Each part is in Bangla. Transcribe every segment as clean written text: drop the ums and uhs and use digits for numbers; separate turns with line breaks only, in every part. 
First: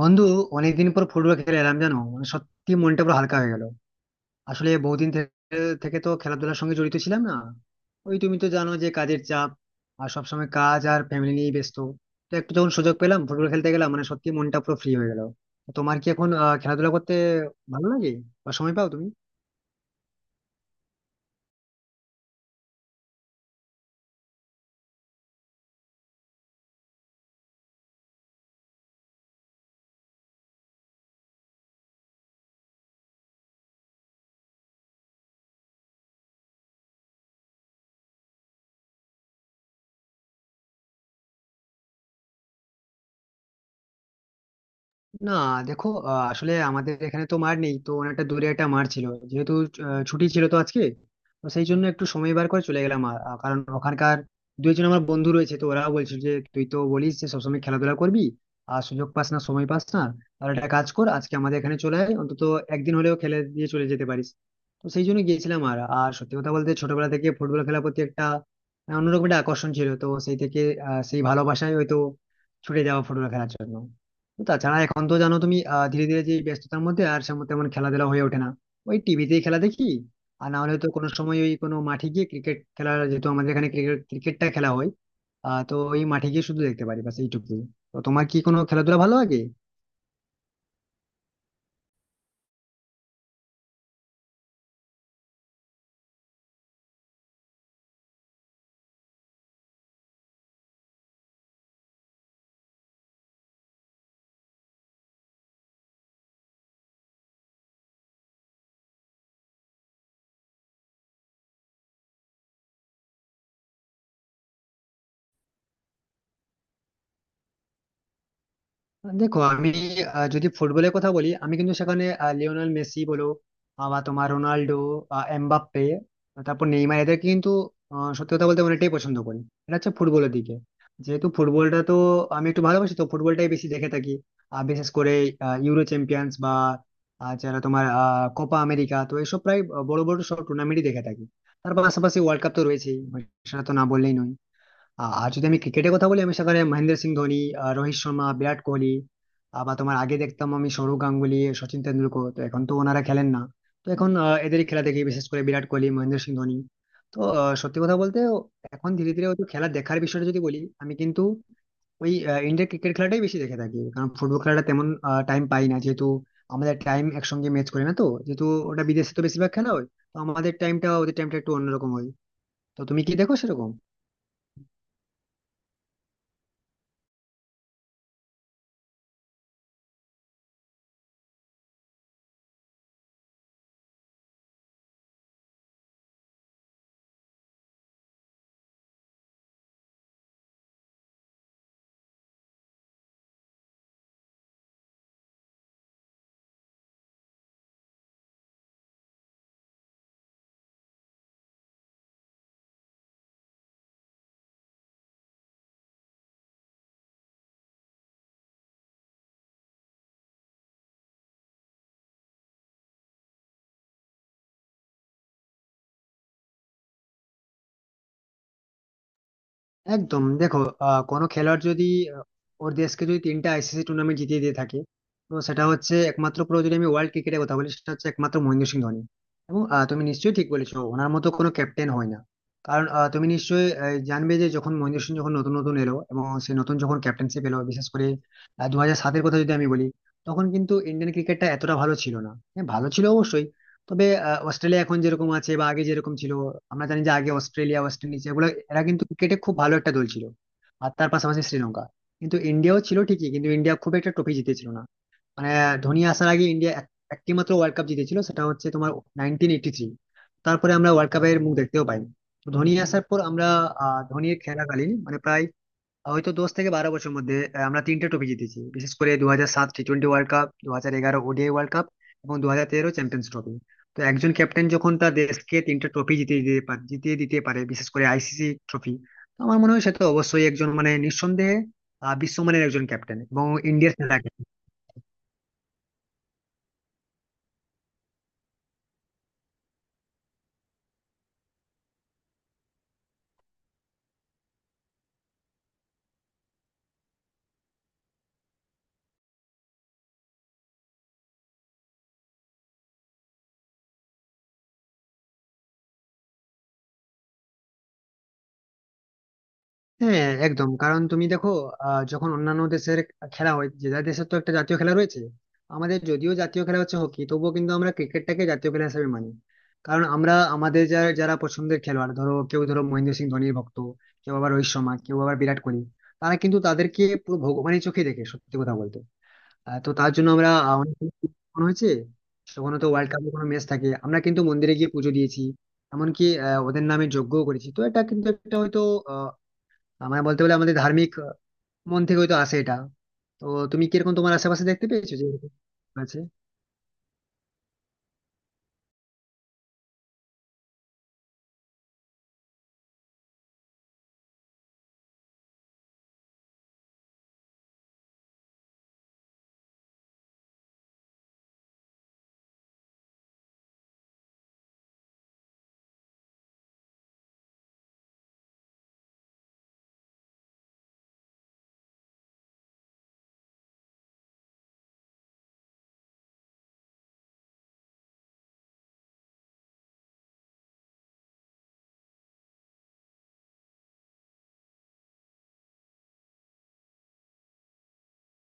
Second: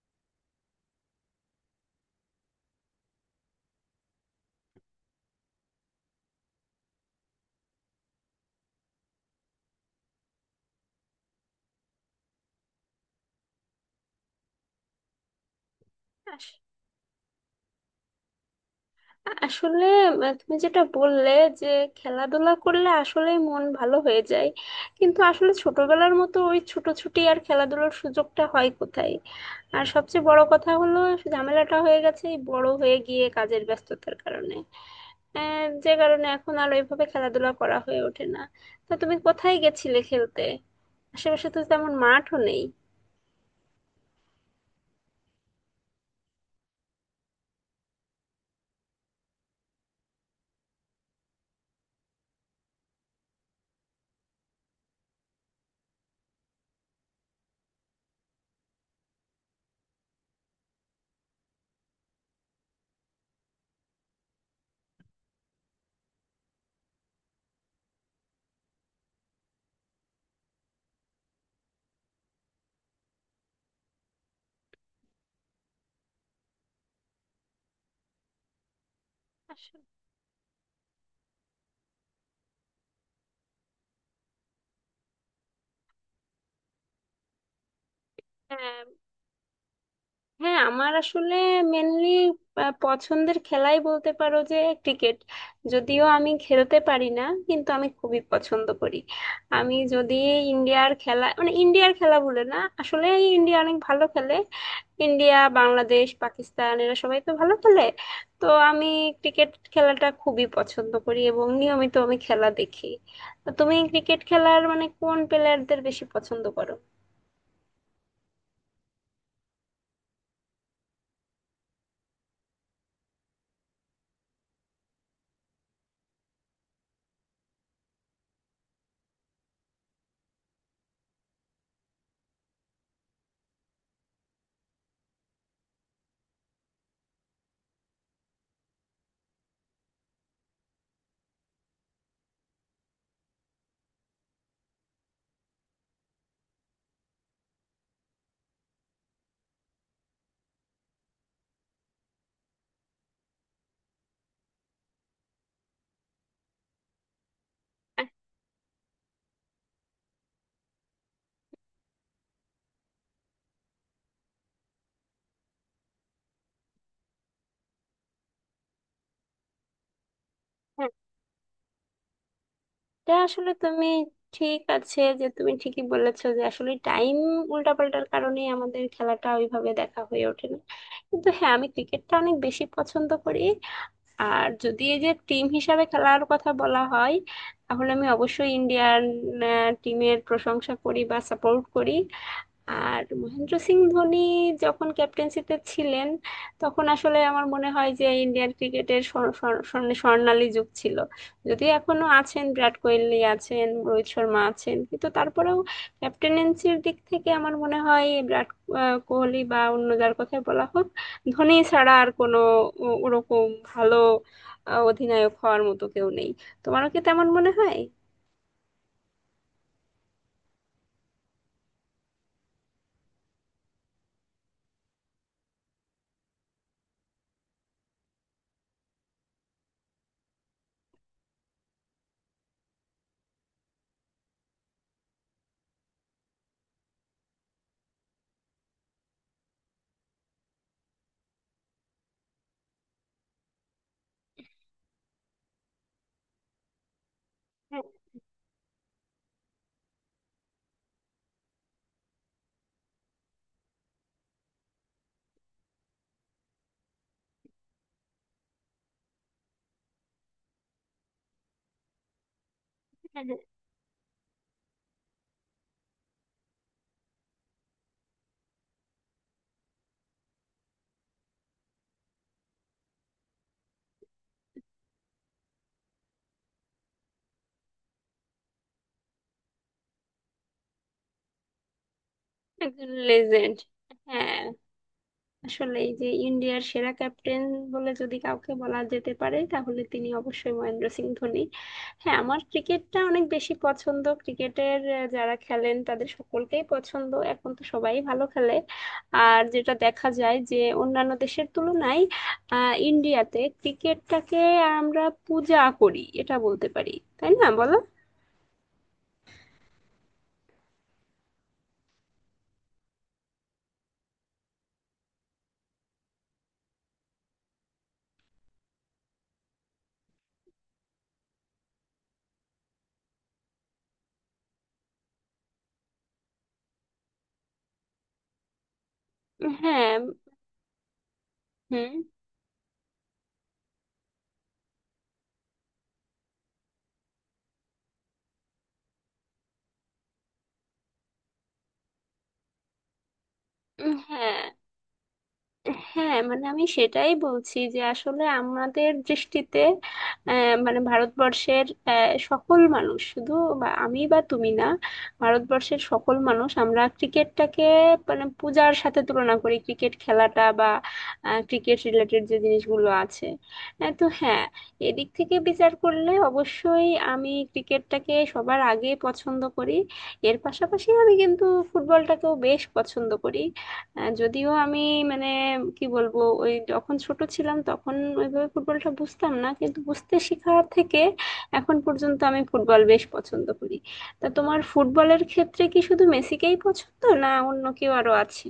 বন্ধু, অনেকদিন পর ফুটবল খেলে এলাম জানো, মানে সত্যি মনটা পুরো হালকা হয়ে গেল। আসলে বহুদিন থেকে তো খেলাধুলার সঙ্গে জড়িত ছিলাম না। ওই, তুমি তো জানো যে কাজের চাপ, আর সবসময় কাজ আর ফ্যামিলি নিয়ে ব্যস্ত। তো একটু যখন সুযোগ পেলাম ফুটবল খেলতে গেলাম, মানে সত্যি মনটা পুরো ফ্রি হয়ে গেল। তোমার কি এখন
আস-
খেলাধুলা করতে ভালো লাগে বা সময় পাও তুমি?
তুমি যেটা বললে, যে খেলাধুলা করলে আসলে মন ভালো হয়ে যায়। কিন্তু আসলে ছোটবেলার মতো ওই ছুটোছুটি আর খেলাধুলার সুযোগটা হয় কোথায়? আর সবচেয়ে বড় কথা হলো, ঝামেলাটা হয়ে গেছে এই বড় হয়ে গিয়ে কাজের ব্যস্ততার কারণে। যে কারণে এখন আর ওইভাবে খেলাধুলা করা হয়ে ওঠে না। তা তুমি কোথায় গেছিলে খেলতে? আশেপাশে তো তেমন মাঠও নেই।
না, দেখো আসলে আমাদের এখানে তো মার নেই, তো অনেকটা দূরে একটা মার ছিল। যেহেতু ছুটি ছিল তো আজকে, তো সেই জন্য একটু সময় বার করে চলে গেলাম। কারণ ওখানকার দুইজন আমার বন্ধু রয়েছে, তো ওরাও বলছিল যে তুই তো বলিস যে সবসময় খেলাধুলা করবি আর সুযোগ পাস না সময় পাস না, তাহলে একটা কাজ কর, আজকে আমাদের এখানে চলে আয়, অন্তত একদিন হলেও খেলে দিয়ে চলে যেতে পারিস। তো সেই জন্য গিয়েছিলাম। আর আর সত্যি কথা বলতে ছোটবেলা থেকে ফুটবল খেলার প্রতি একটা অন্যরকম একটা আকর্ষণ ছিল, তো সেই থেকে সেই ভালোবাসায় হয়তো ছুটে যাওয়া ফুটবল খেলার জন্য। তাছাড়া এখন তো জানো তুমি, ধীরে ধীরে যে ব্যস্ততার মধ্যে আর সেমন তেমন খেলাধুলা হয়ে ওঠে না, ওই টিভিতেই খেলা
আসলে
দেখি। আর না হলে তো কোনো সময় ওই কোনো মাঠে গিয়ে ক্রিকেট খেলা, যেহেতু আমাদের এখানে ক্রিকেটটা খেলা হয়। তো ওই মাঠে গিয়ে শুধু দেখতে পারি, বাস এইটুকুই। তো তোমার কি কোনো
হ্যাঁ,
খেলাধুলা ভালো লাগে?
আমার আসলে মেনলি পছন্দের খেলাই বলতে পারো যে ক্রিকেট। যদিও আমি খেলতে পারি না, কিন্তু আমি খুবই পছন্দ করি। আমি যদি ইন্ডিয়ার খেলা মানে ইন্ডিয়ার খেলা বলে না আসলে, ইন্ডিয়া অনেক ভালো খেলে। ইন্ডিয়া, বাংলাদেশ, পাকিস্তান এরা সবাই তো ভালো খেলে। তো আমি ক্রিকেট খেলাটা খুবই পছন্দ করি এবং নিয়মিত আমি খেলা দেখি। তো তুমি ক্রিকেট খেলার মানে কোন প্লেয়ারদের বেশি পছন্দ করো?
দেখো আমি যদি ফুটবলের কথা বলি আমি কিন্তু সেখানে লিওনেল মেসি বলো, বা তোমার রোনাল্ডো, এমবাপ্পে, তারপর নেইমার, এদেরকে কিন্তু সত্যি কথা বলতে অনেকটাই পছন্দ করি। এটা হচ্ছে ফুটবলের দিকে, যেহেতু ফুটবলটা তো আমি একটু ভালোবাসি, তো ফুটবলটাই বেশি দেখে থাকি। আর বিশেষ করে ইউরো চ্যাম্পিয়ন্স বা যারা তোমার কোপা আমেরিকা, তো এসব প্রায় বড় বড় সব টুর্নামেন্টই দেখে থাকি। তার পাশাপাশি ওয়ার্ল্ড কাপ তো রয়েছেই, সেটা তো না বললেই নয়। আর যদি আমি ক্রিকেটের কথা বলি, আমি সেখানে মহেন্দ্র সিং ধোনি, রোহিত শর্মা, বিরাট কোহলি, আবার তোমার আগে দেখতাম আমি সৌরভ গাঙ্গুলি, সচিন তেন্ডুলকর, তো এখন তো ওনারা খেলেন না। তো এখন এদেরই খেলা দেখি, বিশেষ করে বিরাট কোহলি, মহেন্দ্র সিং ধোনি। তো সত্যি কথা বলতে এখন ধীরে ধীরে হয়তো খেলা দেখার বিষয়টা যদি বলি, আমি কিন্তু ওই ইন্ডিয়ান ক্রিকেট খেলাটাই বেশি দেখে থাকি, কারণ ফুটবল খেলাটা তেমন টাইম পাই না, যেহেতু আমাদের টাইম একসঙ্গে ম্যাচ করে না, তো যেহেতু ওটা বিদেশে তো বেশিরভাগ খেলা হয়, তো আমাদের টাইমটা ওদের টাইমটা একটু অন্যরকম হয়। তো তুমি
এটা
কি দেখো
আসলে
সেরকম?
তুমি ঠিক আছে, যে তুমি ঠিকই বলেছো যে আসলে টাইম উল্টাপাল্টার কারণেই আমাদের খেলাটা ওইভাবে দেখা হয়ে ওঠে না। কিন্তু হ্যাঁ, আমি ক্রিকেটটা অনেক বেশি পছন্দ করি। আর যদি এই যে টিম হিসাবে খেলার কথা বলা হয়, তাহলে আমি অবশ্যই ইন্ডিয়ান টিমের প্রশংসা করি বা সাপোর্ট করি। আর মহেন্দ্র সিং ধোনি যখন ক্যাপ্টেন্সিতে ছিলেন, তখন আসলে আমার মনে হয় যে ইন্ডিয়ান ক্রিকেটের স্বর্ণালী যুগ ছিল। যদিও এখনো আছেন, বিরাট কোহলি আছেন, রোহিত শর্মা আছেন, কিন্তু তারপরেও ক্যাপ্টেনেন্সির দিক থেকে আমার মনে হয় বিরাট কোহলি বা অন্য যার কথাই বলা হোক, ধোনি ছাড়া আর কোনো ওরকম ভালো অধিনায়ক হওয়ার মতো কেউ নেই। তোমারও কি তেমন মনে হয়?
একদম। দেখো কোনো খেলোয়াড় যদি আহ, ওর দেশকে যদি তিনটা আইসিসি টুর্নামেন্ট জিতিয়ে দিয়ে থাকে, তো সেটা হচ্ছে একমাত্র, পুরো যদি আমি ওয়ার্ল্ড ক্রিকেটের কথা বলি সেটা হচ্ছে একমাত্র মহেন্দ্র সিং ধোনি। এবং তুমি নিশ্চয়ই ঠিক বলেছো, ওনার মতো কোনো ক্যাপ্টেন হয় না। কারণ তুমি নিশ্চয়ই জানবে যে যখন মহেন্দ্র সিং যখন নতুন নতুন এলো এবং সে নতুন যখন ক্যাপ্টেন্সি পেলো, বিশেষ করে 2007-এর কথা যদি আমি বলি, তখন কিন্তু ইন্ডিয়ান ক্রিকেটটা এতটা ভালো ছিল না, হ্যাঁ ভালো ছিল অবশ্যই, তবে অস্ট্রেলিয়া এখন যেরকম আছে বা আগে যেরকম ছিল, আমরা জানি যে আগে অস্ট্রেলিয়া,
হ্যাঁ।
ওয়েস্ট ইন্ডিজ, এগুলো এরা কিন্তু ক্রিকেটে খুব ভালো একটা দল ছিল। আর তার পাশাপাশি শ্রীলঙ্কা। কিন্তু ইন্ডিয়াও ছিল ঠিকই, কিন্তু ইন্ডিয়া খুব একটা ট্রফি জিতেছিল না, মানে ধোনি আসার আগে ইন্ডিয়া একটি মাত্র ওয়ার্ল্ড কাপ জিতেছিল, সেটা হচ্ছে তোমার 1983। তারপরে আমরা ওয়ার্ল্ড কাপের মুখ দেখতেও পাইনি। তো ধোনি আসার পর
হ্যাঁ, হ্যাঁ,
আমরা ধোনির খেলাকালীন, মানে প্রায় হয়তো 10 থেকে 12 বছরের মধ্যে আমরা তিনটে ট্রফি জিতেছি, বিশেষ করে দু হাজার সাত T twenty world cup, 2011 ODI world cup এবং 2013 চ্যাম্পিয়ন্স ট্রফি। তো একজন ক্যাপ্টেন যখন তার দেশকে তিনটে ট্রফি জিতিয়ে দিতে পারে বিশেষ করে আইসিসি ট্রফি, তো আমার মনে হয় সে তো অবশ্যই একজন, মানে নিঃসন্দেহে বিশ্বমানের একজন
একজন
ক্যাপ্টেন এবং
লেজেন্ড।
ইন্ডিয়ার সেরা captain।
হ্যাঁ, আসলে এই যে ইন্ডিয়ার সেরা ক্যাপ্টেন বলে যদি কাউকে বলা যেতে পারে, তাহলে তিনি অবশ্যই মহেন্দ্র সিং ধোনি। হ্যাঁ, আমার ক্রিকেটটা অনেক বেশি পছন্দ, ক্রিকেটের যারা খেলেন তাদের সকলকেই পছন্দ, এখন তো সবাই ভালো খেলে। আর যেটা দেখা যায় যে অন্যান্য দেশের তুলনায় আহ ইন্ডিয়াতে ক্রিকেটটাকে আমরা পূজা করি, এটা বলতে পারি। তাই না, বলো?
হ্যাঁ একদম, কারণ তুমি দেখো যখন অন্যান্য দেশের খেলা হয়, যে যার দেশের তো একটা জাতীয় খেলা রয়েছে। আমাদের যদিও জাতীয় খেলা হচ্ছে হকি, তবুও কিন্তু আমরা ক্রিকেটটাকে জাতীয় খেলা হিসেবে মানি। কারণ আমরা আমাদের যারা যারা পছন্দের খেলোয়াড়, ধরো কেউ ধরো মহেন্দ্র সিং ধোনির ভক্ত, কেউ আবার রোহিত শর্মা, কেউ আবার বিরাট কোহলি, তারা কিন্তু তাদেরকে পুরো ভগবানের চোখে দেখে সত্যি কথা বলতে। তো
হ্যাঁ।
তার জন্য আমরা অনেক মনে হয়েছে,
হুম।
কখনো তো ওয়ার্ল্ড কাপের কোনো ম্যাচ থাকে আমরা কিন্তু মন্দিরে গিয়ে পুজো দিয়েছি, এমনকি ওদের নামে যজ্ঞও করেছি। তো এটা কিন্তু একটা হয়তো আমার বলতে গেলে আমাদের ধার্মিক মন থেকে হয়তো আসে এটা। তো তুমি কিরকম তোমার
হ্যাঁ।
আশেপাশে দেখতে পেয়েছো যে এরকম আছে?
হ্যাঁ, মানে আমি সেটাই বলছি যে আসলে আমাদের দৃষ্টিতে মানে ভারতবর্ষের সকল মানুষ, শুধু বা আমি বা তুমি না, ভারতবর্ষের সকল মানুষ আমরা ক্রিকেটটাকে মানে পূজার সাথে তুলনা করি, ক্রিকেট খেলাটা বা ক্রিকেট রিলেটেড যে জিনিসগুলো আছে। তো হ্যাঁ, এদিক থেকে বিচার করলে অবশ্যই আমি ক্রিকেটটাকে সবার আগে পছন্দ করি। এর পাশাপাশি আমি কিন্তু ফুটবলটাকেও বেশ পছন্দ করি। যদিও আমি মানে কি বলবো, ওই যখন ছোট ছিলাম তখন ওইভাবে ফুটবলটা বুঝতাম না, কিন্তু বুঝতে শেখার থেকে এখন পর্যন্ত আমি ফুটবল বেশ পছন্দ করি। তা তোমার ফুটবলের ক্ষেত্রে কি শুধু মেসিকেই পছন্দ না অন্য কেউ আরো আছে?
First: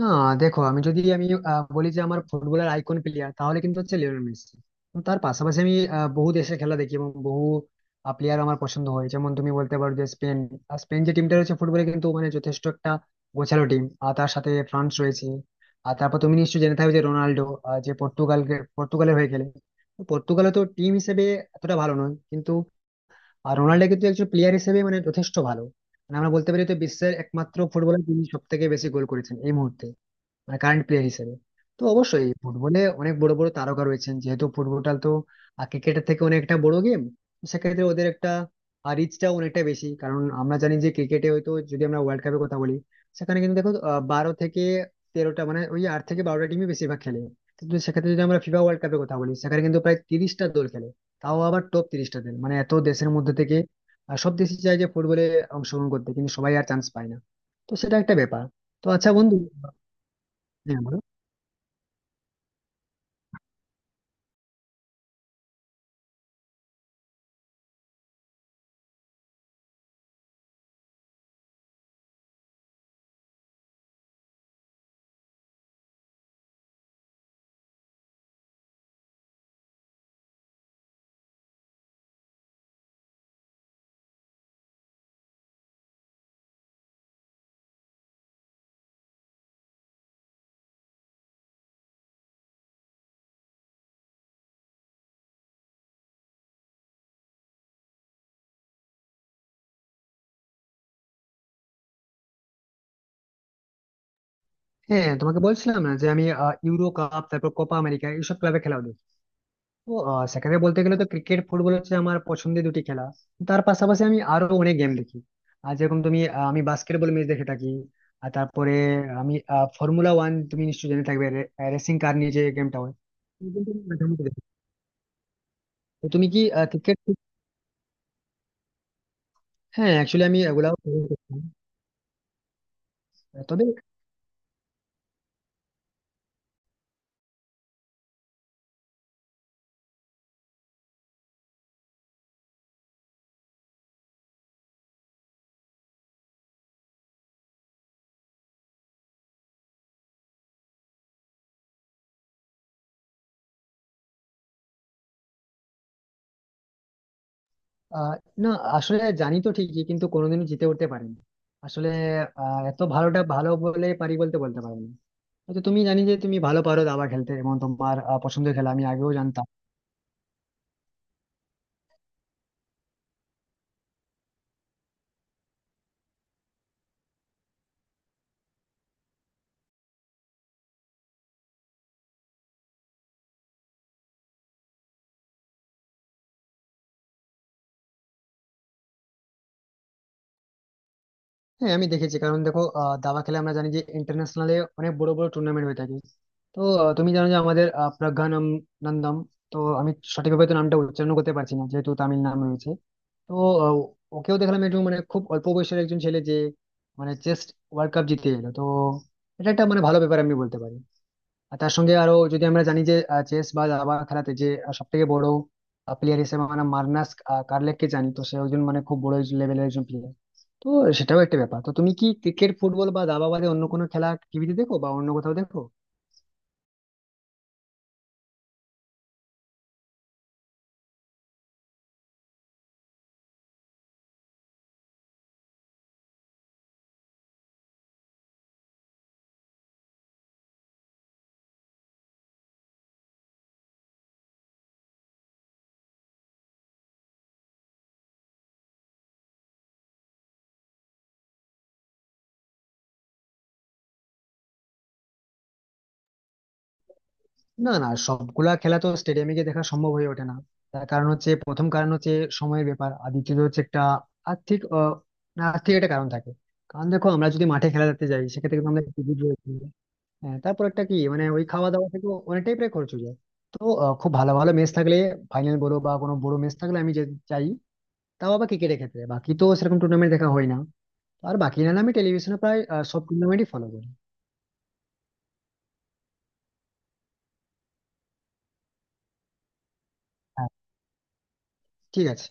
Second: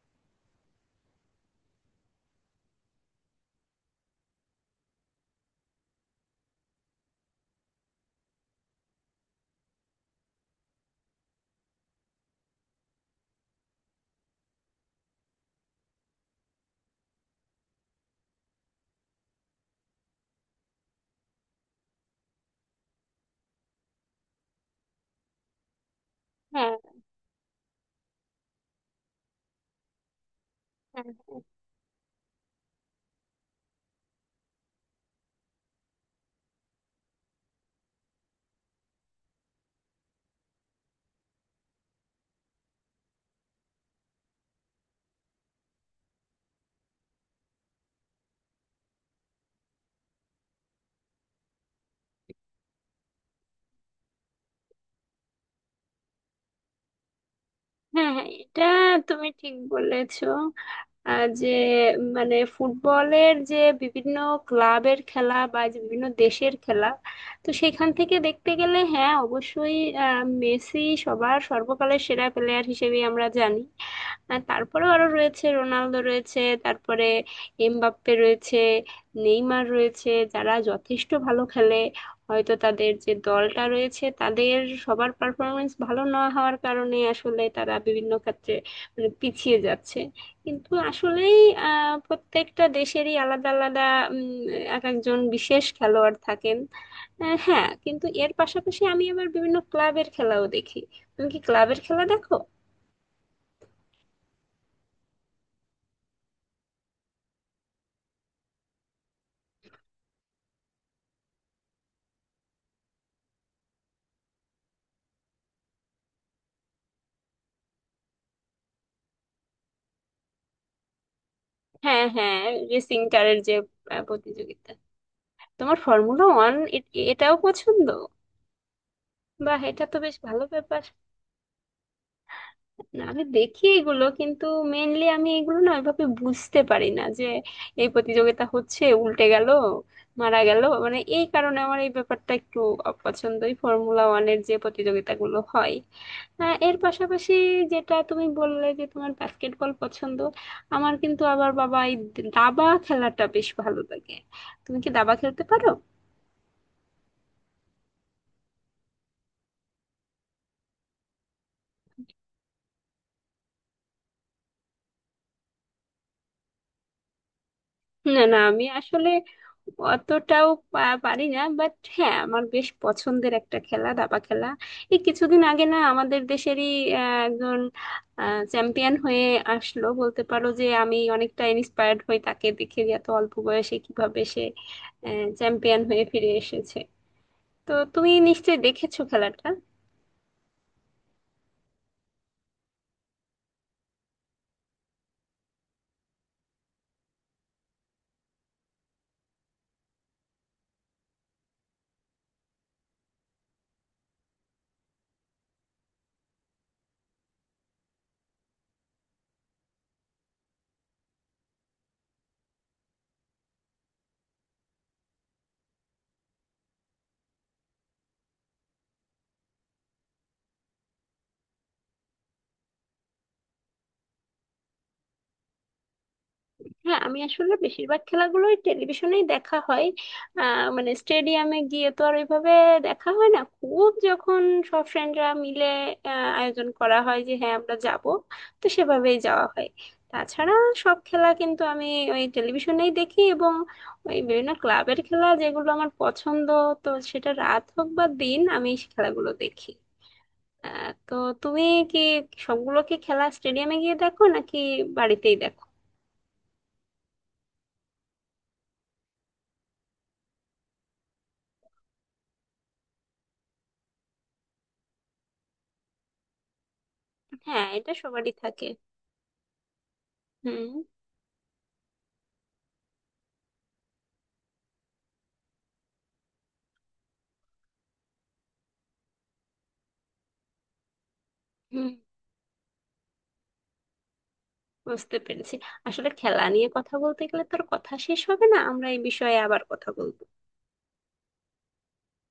না, দেখো আমি যদি আমি বলি যে আমার ফুটবলের আইকন প্লেয়ার, তাহলে কিন্তু হচ্ছে লিওনেল মেসি। এবং তার পাশাপাশি আমি বহু দেশের খেলা দেখি এবং বহু প্লেয়ার আমার পছন্দ হয়, যেমন তুমি বলতে পারো যে স্পেন। আর স্পেন যে টিমটা রয়েছে ফুটবলে কিন্তু মানে যথেষ্ট একটা গোছালো টিম। আর তার সাথে ফ্রান্স রয়েছে। আর তারপর তুমি নিশ্চয়ই জেনে থাকবে যে রোনাল্ডো যে পর্তুগাল, পর্তুগালের হয়ে খেলে। তো পর্তুগালে তো টিম হিসেবে এতটা ভালো নয় কিন্তু, আর রোনাল্ডো কিন্তু একজন প্লেয়ার হিসেবে মানে যথেষ্ট ভালো। মানে আমরা বলতে পারি
হ্যাঁ।
তো বিশ্বের একমাত্র ফুটবলার যিনি সব থেকে বেশি গোল করেছেন এই মুহূর্তে, মানে কারেন্ট
হ্যাঁ।
প্লেয়ার হিসেবে।
হ্যাঁ।
তো অবশ্যই ফুটবলে অনেক বড় বড় তারকা রয়েছেন, যেহেতু ফুটবলটা তো ক্রিকেটের থেকে অনেকটা বড় গেম, সেক্ষেত্রে ওদের একটা রিচটা অনেকটা বেশি। কারণ আমরা জানি যে ক্রিকেটে হয়তো যদি আমরা ওয়ার্ল্ড কাপের কথা বলি, সেখানে কিন্তু দেখো 12 থেকে 13টা, মানে ওই 8 থেকে 12টা টিমই বেশিরভাগ খেলে। কিন্তু সেক্ষেত্রে যদি আমরা ফিফা ওয়ার্ল্ড কাপের কথা বলি, সেখানে কিন্তু প্রায় 30টা দল খেলে, তাও আবার টপ 30টা দল, মানে এত দেশের মধ্যে থেকে সব দেশই চায় যে ফুটবলে অংশগ্রহণ করতে, কিন্তু সবাই আর চান্স পায় না। তো সেটা
হ্যাঁ,
একটা
হ্যাঁ,
ব্যাপার।
এটা
তো আচ্ছা
তুমি
বন্ধু,
ঠিক বলেছো।
হ্যাঁ বলো।
যে মানে ফুটবলের যে বিভিন্ন ক্লাবের খেলা বা যে বিভিন্ন দেশের খেলা, তো সেখান থেকে দেখতে গেলে হ্যাঁ অবশ্যই মেসি সবার সর্বকালের সেরা প্লেয়ার হিসেবে আমরা জানি। আর তারপরেও আরো রয়েছে, রোনালদো রয়েছে, তারপরে এমবাপ্পে রয়েছে, নেইমার রয়েছে, যারা যথেষ্ট ভালো খেলে। হয়তো তাদের যে দলটা রয়েছে তাদের সবার পারফরমেন্স ভালো না হওয়ার কারণে আসলে তারা বিভিন্ন ক্ষেত্রে মানে পিছিয়ে যাচ্ছে। কিন্তু আসলেই আহ প্রত্যেকটা দেশেরই আলাদা আলাদা উম, এক একজন বিশেষ খেলোয়াড় থাকেন। হ্যাঁ, কিন্তু এর পাশাপাশি আমি আবার বিভিন্ন ক্লাবের খেলাও দেখি। তুমি কি ক্লাবের খেলা দেখো?
হ্যাঁ, তোমাকে বলছিলাম না যে আমি ইউরো কাপ, তারপর কোপা আমেরিকা, এইসব ক্লাবে খেলাও দেখি। তো সেখানে বলতে গেলে তো ক্রিকেট ফুটবল হচ্ছে আমার পছন্দের দুটি খেলা। তার পাশাপাশি আমি আরো অনেক গেম দেখি। আর যেরকম তুমি আমি বাস্কেটবল ম্যাচ দেখে থাকি। আর তারপরে আমি ফর্মুলা ওয়ান, তুমি নিশ্চয়ই জেনে থাকবে, রেসিং
হ্যাঁ।
কার নিয়ে
হ্যাঁ।
যে গেমটা হয়,
রেসিং কারের
এই
যে
গেমটা আমি মাঝে মধ্যে দেখি।
প্রতিযোগিতা, তোমার
তো
ফর্মুলা
তুমি কি
ওয়ান
ক্রিকেট?
এটাও পছন্দ? বাহ, এটা
হ্যাঁ
তো বেশ
অ্যাকচুয়ালি আমি
ভালো
এগুলাও
ব্যাপার।
খেলি।
না, আমি দেখি
তবে
এগুলো, কিন্তু মেনলি আমি এগুলো না ওইভাবে বুঝতে পারি না যে এই প্রতিযোগিতা হচ্ছে, উল্টে গেল, মারা গেল, মানে এই কারণে আমার এই ব্যাপারটা একটু অপছন্দ, এই ফর্মুলা ওয়ানের যে প্রতিযোগিতাগুলো হয়। হ্যাঁ, এর পাশাপাশি যেটা তুমি বললে যে তোমার বাস্কেটবল পছন্দ, আমার কিন্তু আবার বাবা এই দাবা খেলাটা বেশ ভালো লাগে। তুমি কি দাবা খেলতে পারো?
আহ না, আসলে জানি তো ঠিকই, কিন্তু কোনোদিনও জিতে উঠতে পারিনি আসলে। এত ভালোটা ভালো বলে পারি, বলতে বলতে পারবো না, হয়তো তুমি জানি যে তুমি ভালো পারো দাবা খেলতে এবং তোমার
না না,
পছন্দের
আমি
খেলা আমি
আসলে
আগেও জানতাম।
অতটাও পারি না, বাট হ্যাঁ আমার বেশ পছন্দের একটা খেলা দাবা খেলা। এই কিছুদিন আগে না আমাদের দেশেরই একজন চ্যাম্পিয়ন হয়ে আসলো, বলতে পারো যে আমি অনেকটা ইন্সপায়ার্ড হই তাকে দেখে যে এত অল্প বয়সে কিভাবে সে চ্যাম্পিয়ন হয়ে ফিরে এসেছে। তো তুমি নিশ্চয়ই দেখেছো খেলাটা।
হ্যাঁ আমি দেখেছি, কারণ দেখো দাবা খেলা আমরা জানি যে ইন্টারন্যাশনালে অনেক বড় বড় টুর্নামেন্ট হয়ে থাকে। তো তুমি জানো যে আমাদের প্রজ্ঞানম নন্দম, তো আমি সঠিকভাবে তো নামটা উচ্চারণ করতে পারছি না যেহেতু তামিল নাম রয়েছে। তো আহ, ওকেও দেখলাম, একটু মানে খুব অল্প বয়সের একজন ছেলে যে মানে চেস ওয়ার্ল্ড কাপ জিতে এলো। তো এটা একটা মানে ভালো ব্যাপার আমি বলতে পারি। আর তার সঙ্গে আরো যদি আমরা জানি যে চেস বা দাবা খেলাতে যে সব থেকে বড় প্লেয়ার হিসেবে মানে মার্নাস কার্লেককে জানি তো, সে একজন মানে খুব বড় লেভেলের একজন প্লেয়ার। তো সেটাও একটা ব্যাপার। তো তুমি কি ক্রিকেট ফুটবল বা দাবা বাদে অন্য কোনো খেলা টিভিতে দেখো বা অন্য কোথাও দেখো?
হ্যাঁ, আমি আসলে বেশিরভাগ খেলাগুলোই টেলিভিশনেই দেখা হয়। মানে স্টেডিয়ামে গিয়ে তো আর ওইভাবে দেখা হয় না, খুব যখন সব ফ্রেন্ডরা মিলে আয়োজন করা হয় যে হ্যাঁ আমরা যাব, তো সেভাবেই যাওয়া হয়। তাছাড়া সব খেলা কিন্তু আমি ওই টেলিভিশনেই দেখি, এবং ওই বিভিন্ন ক্লাবের খেলা যেগুলো আমার পছন্দ, তো সেটা রাত হোক বা দিন আমি সেই খেলাগুলো দেখি। তো তুমি কি সবগুলো কি খেলা স্টেডিয়ামে গিয়ে দেখো নাকি বাড়িতেই দেখো?
না না, সবগুলা খেলা তো স্টেডিয়ামে গিয়ে দেখা সম্ভব হয়ে ওঠে না। তার কারণ হচ্ছে, প্রথম কারণ হচ্ছে সময়ের ব্যাপার, আর দ্বিতীয়ত হচ্ছে একটা আর্থিক না আর্থিক একটা কারণ থাকে। কারণ দেখো আমরা যদি
হ্যাঁ,
মাঠে খেলা
এটা
দেখতে যাই
সবারই
সেক্ষেত্রে
থাকে।
কিন্তু আমরা, টিকিট রয়েছে, হ্যাঁ, তারপর
হুম।
একটা কি মানে ওই খাওয়া দাওয়া থেকে অনেকটাই প্রায় খরচ হয়ে যায়। তো খুব ভালো ভালো ম্যাচ থাকলে ফাইনাল বলো বা কোনো বড় ম্যাচ থাকলে আমি যে চাই, তাও আবার ক্রিকেটের ক্ষেত্রে বাকি তো সেরকম টুর্নামেন্ট দেখা হয় না। আর বাকি না হলে
হুম,
আমি টেলিভিশনে প্রায় সব টুর্নামেন্টই ফলো করি।
বুঝতে পেরেছি। আসলে খেলা নিয়ে কথা বলতে গেলে তো আর কথা শেষ হবে না, আমরা এই বিষয়ে আবার কথা বলবো।
হ্যাঁ, ঠিক আছে।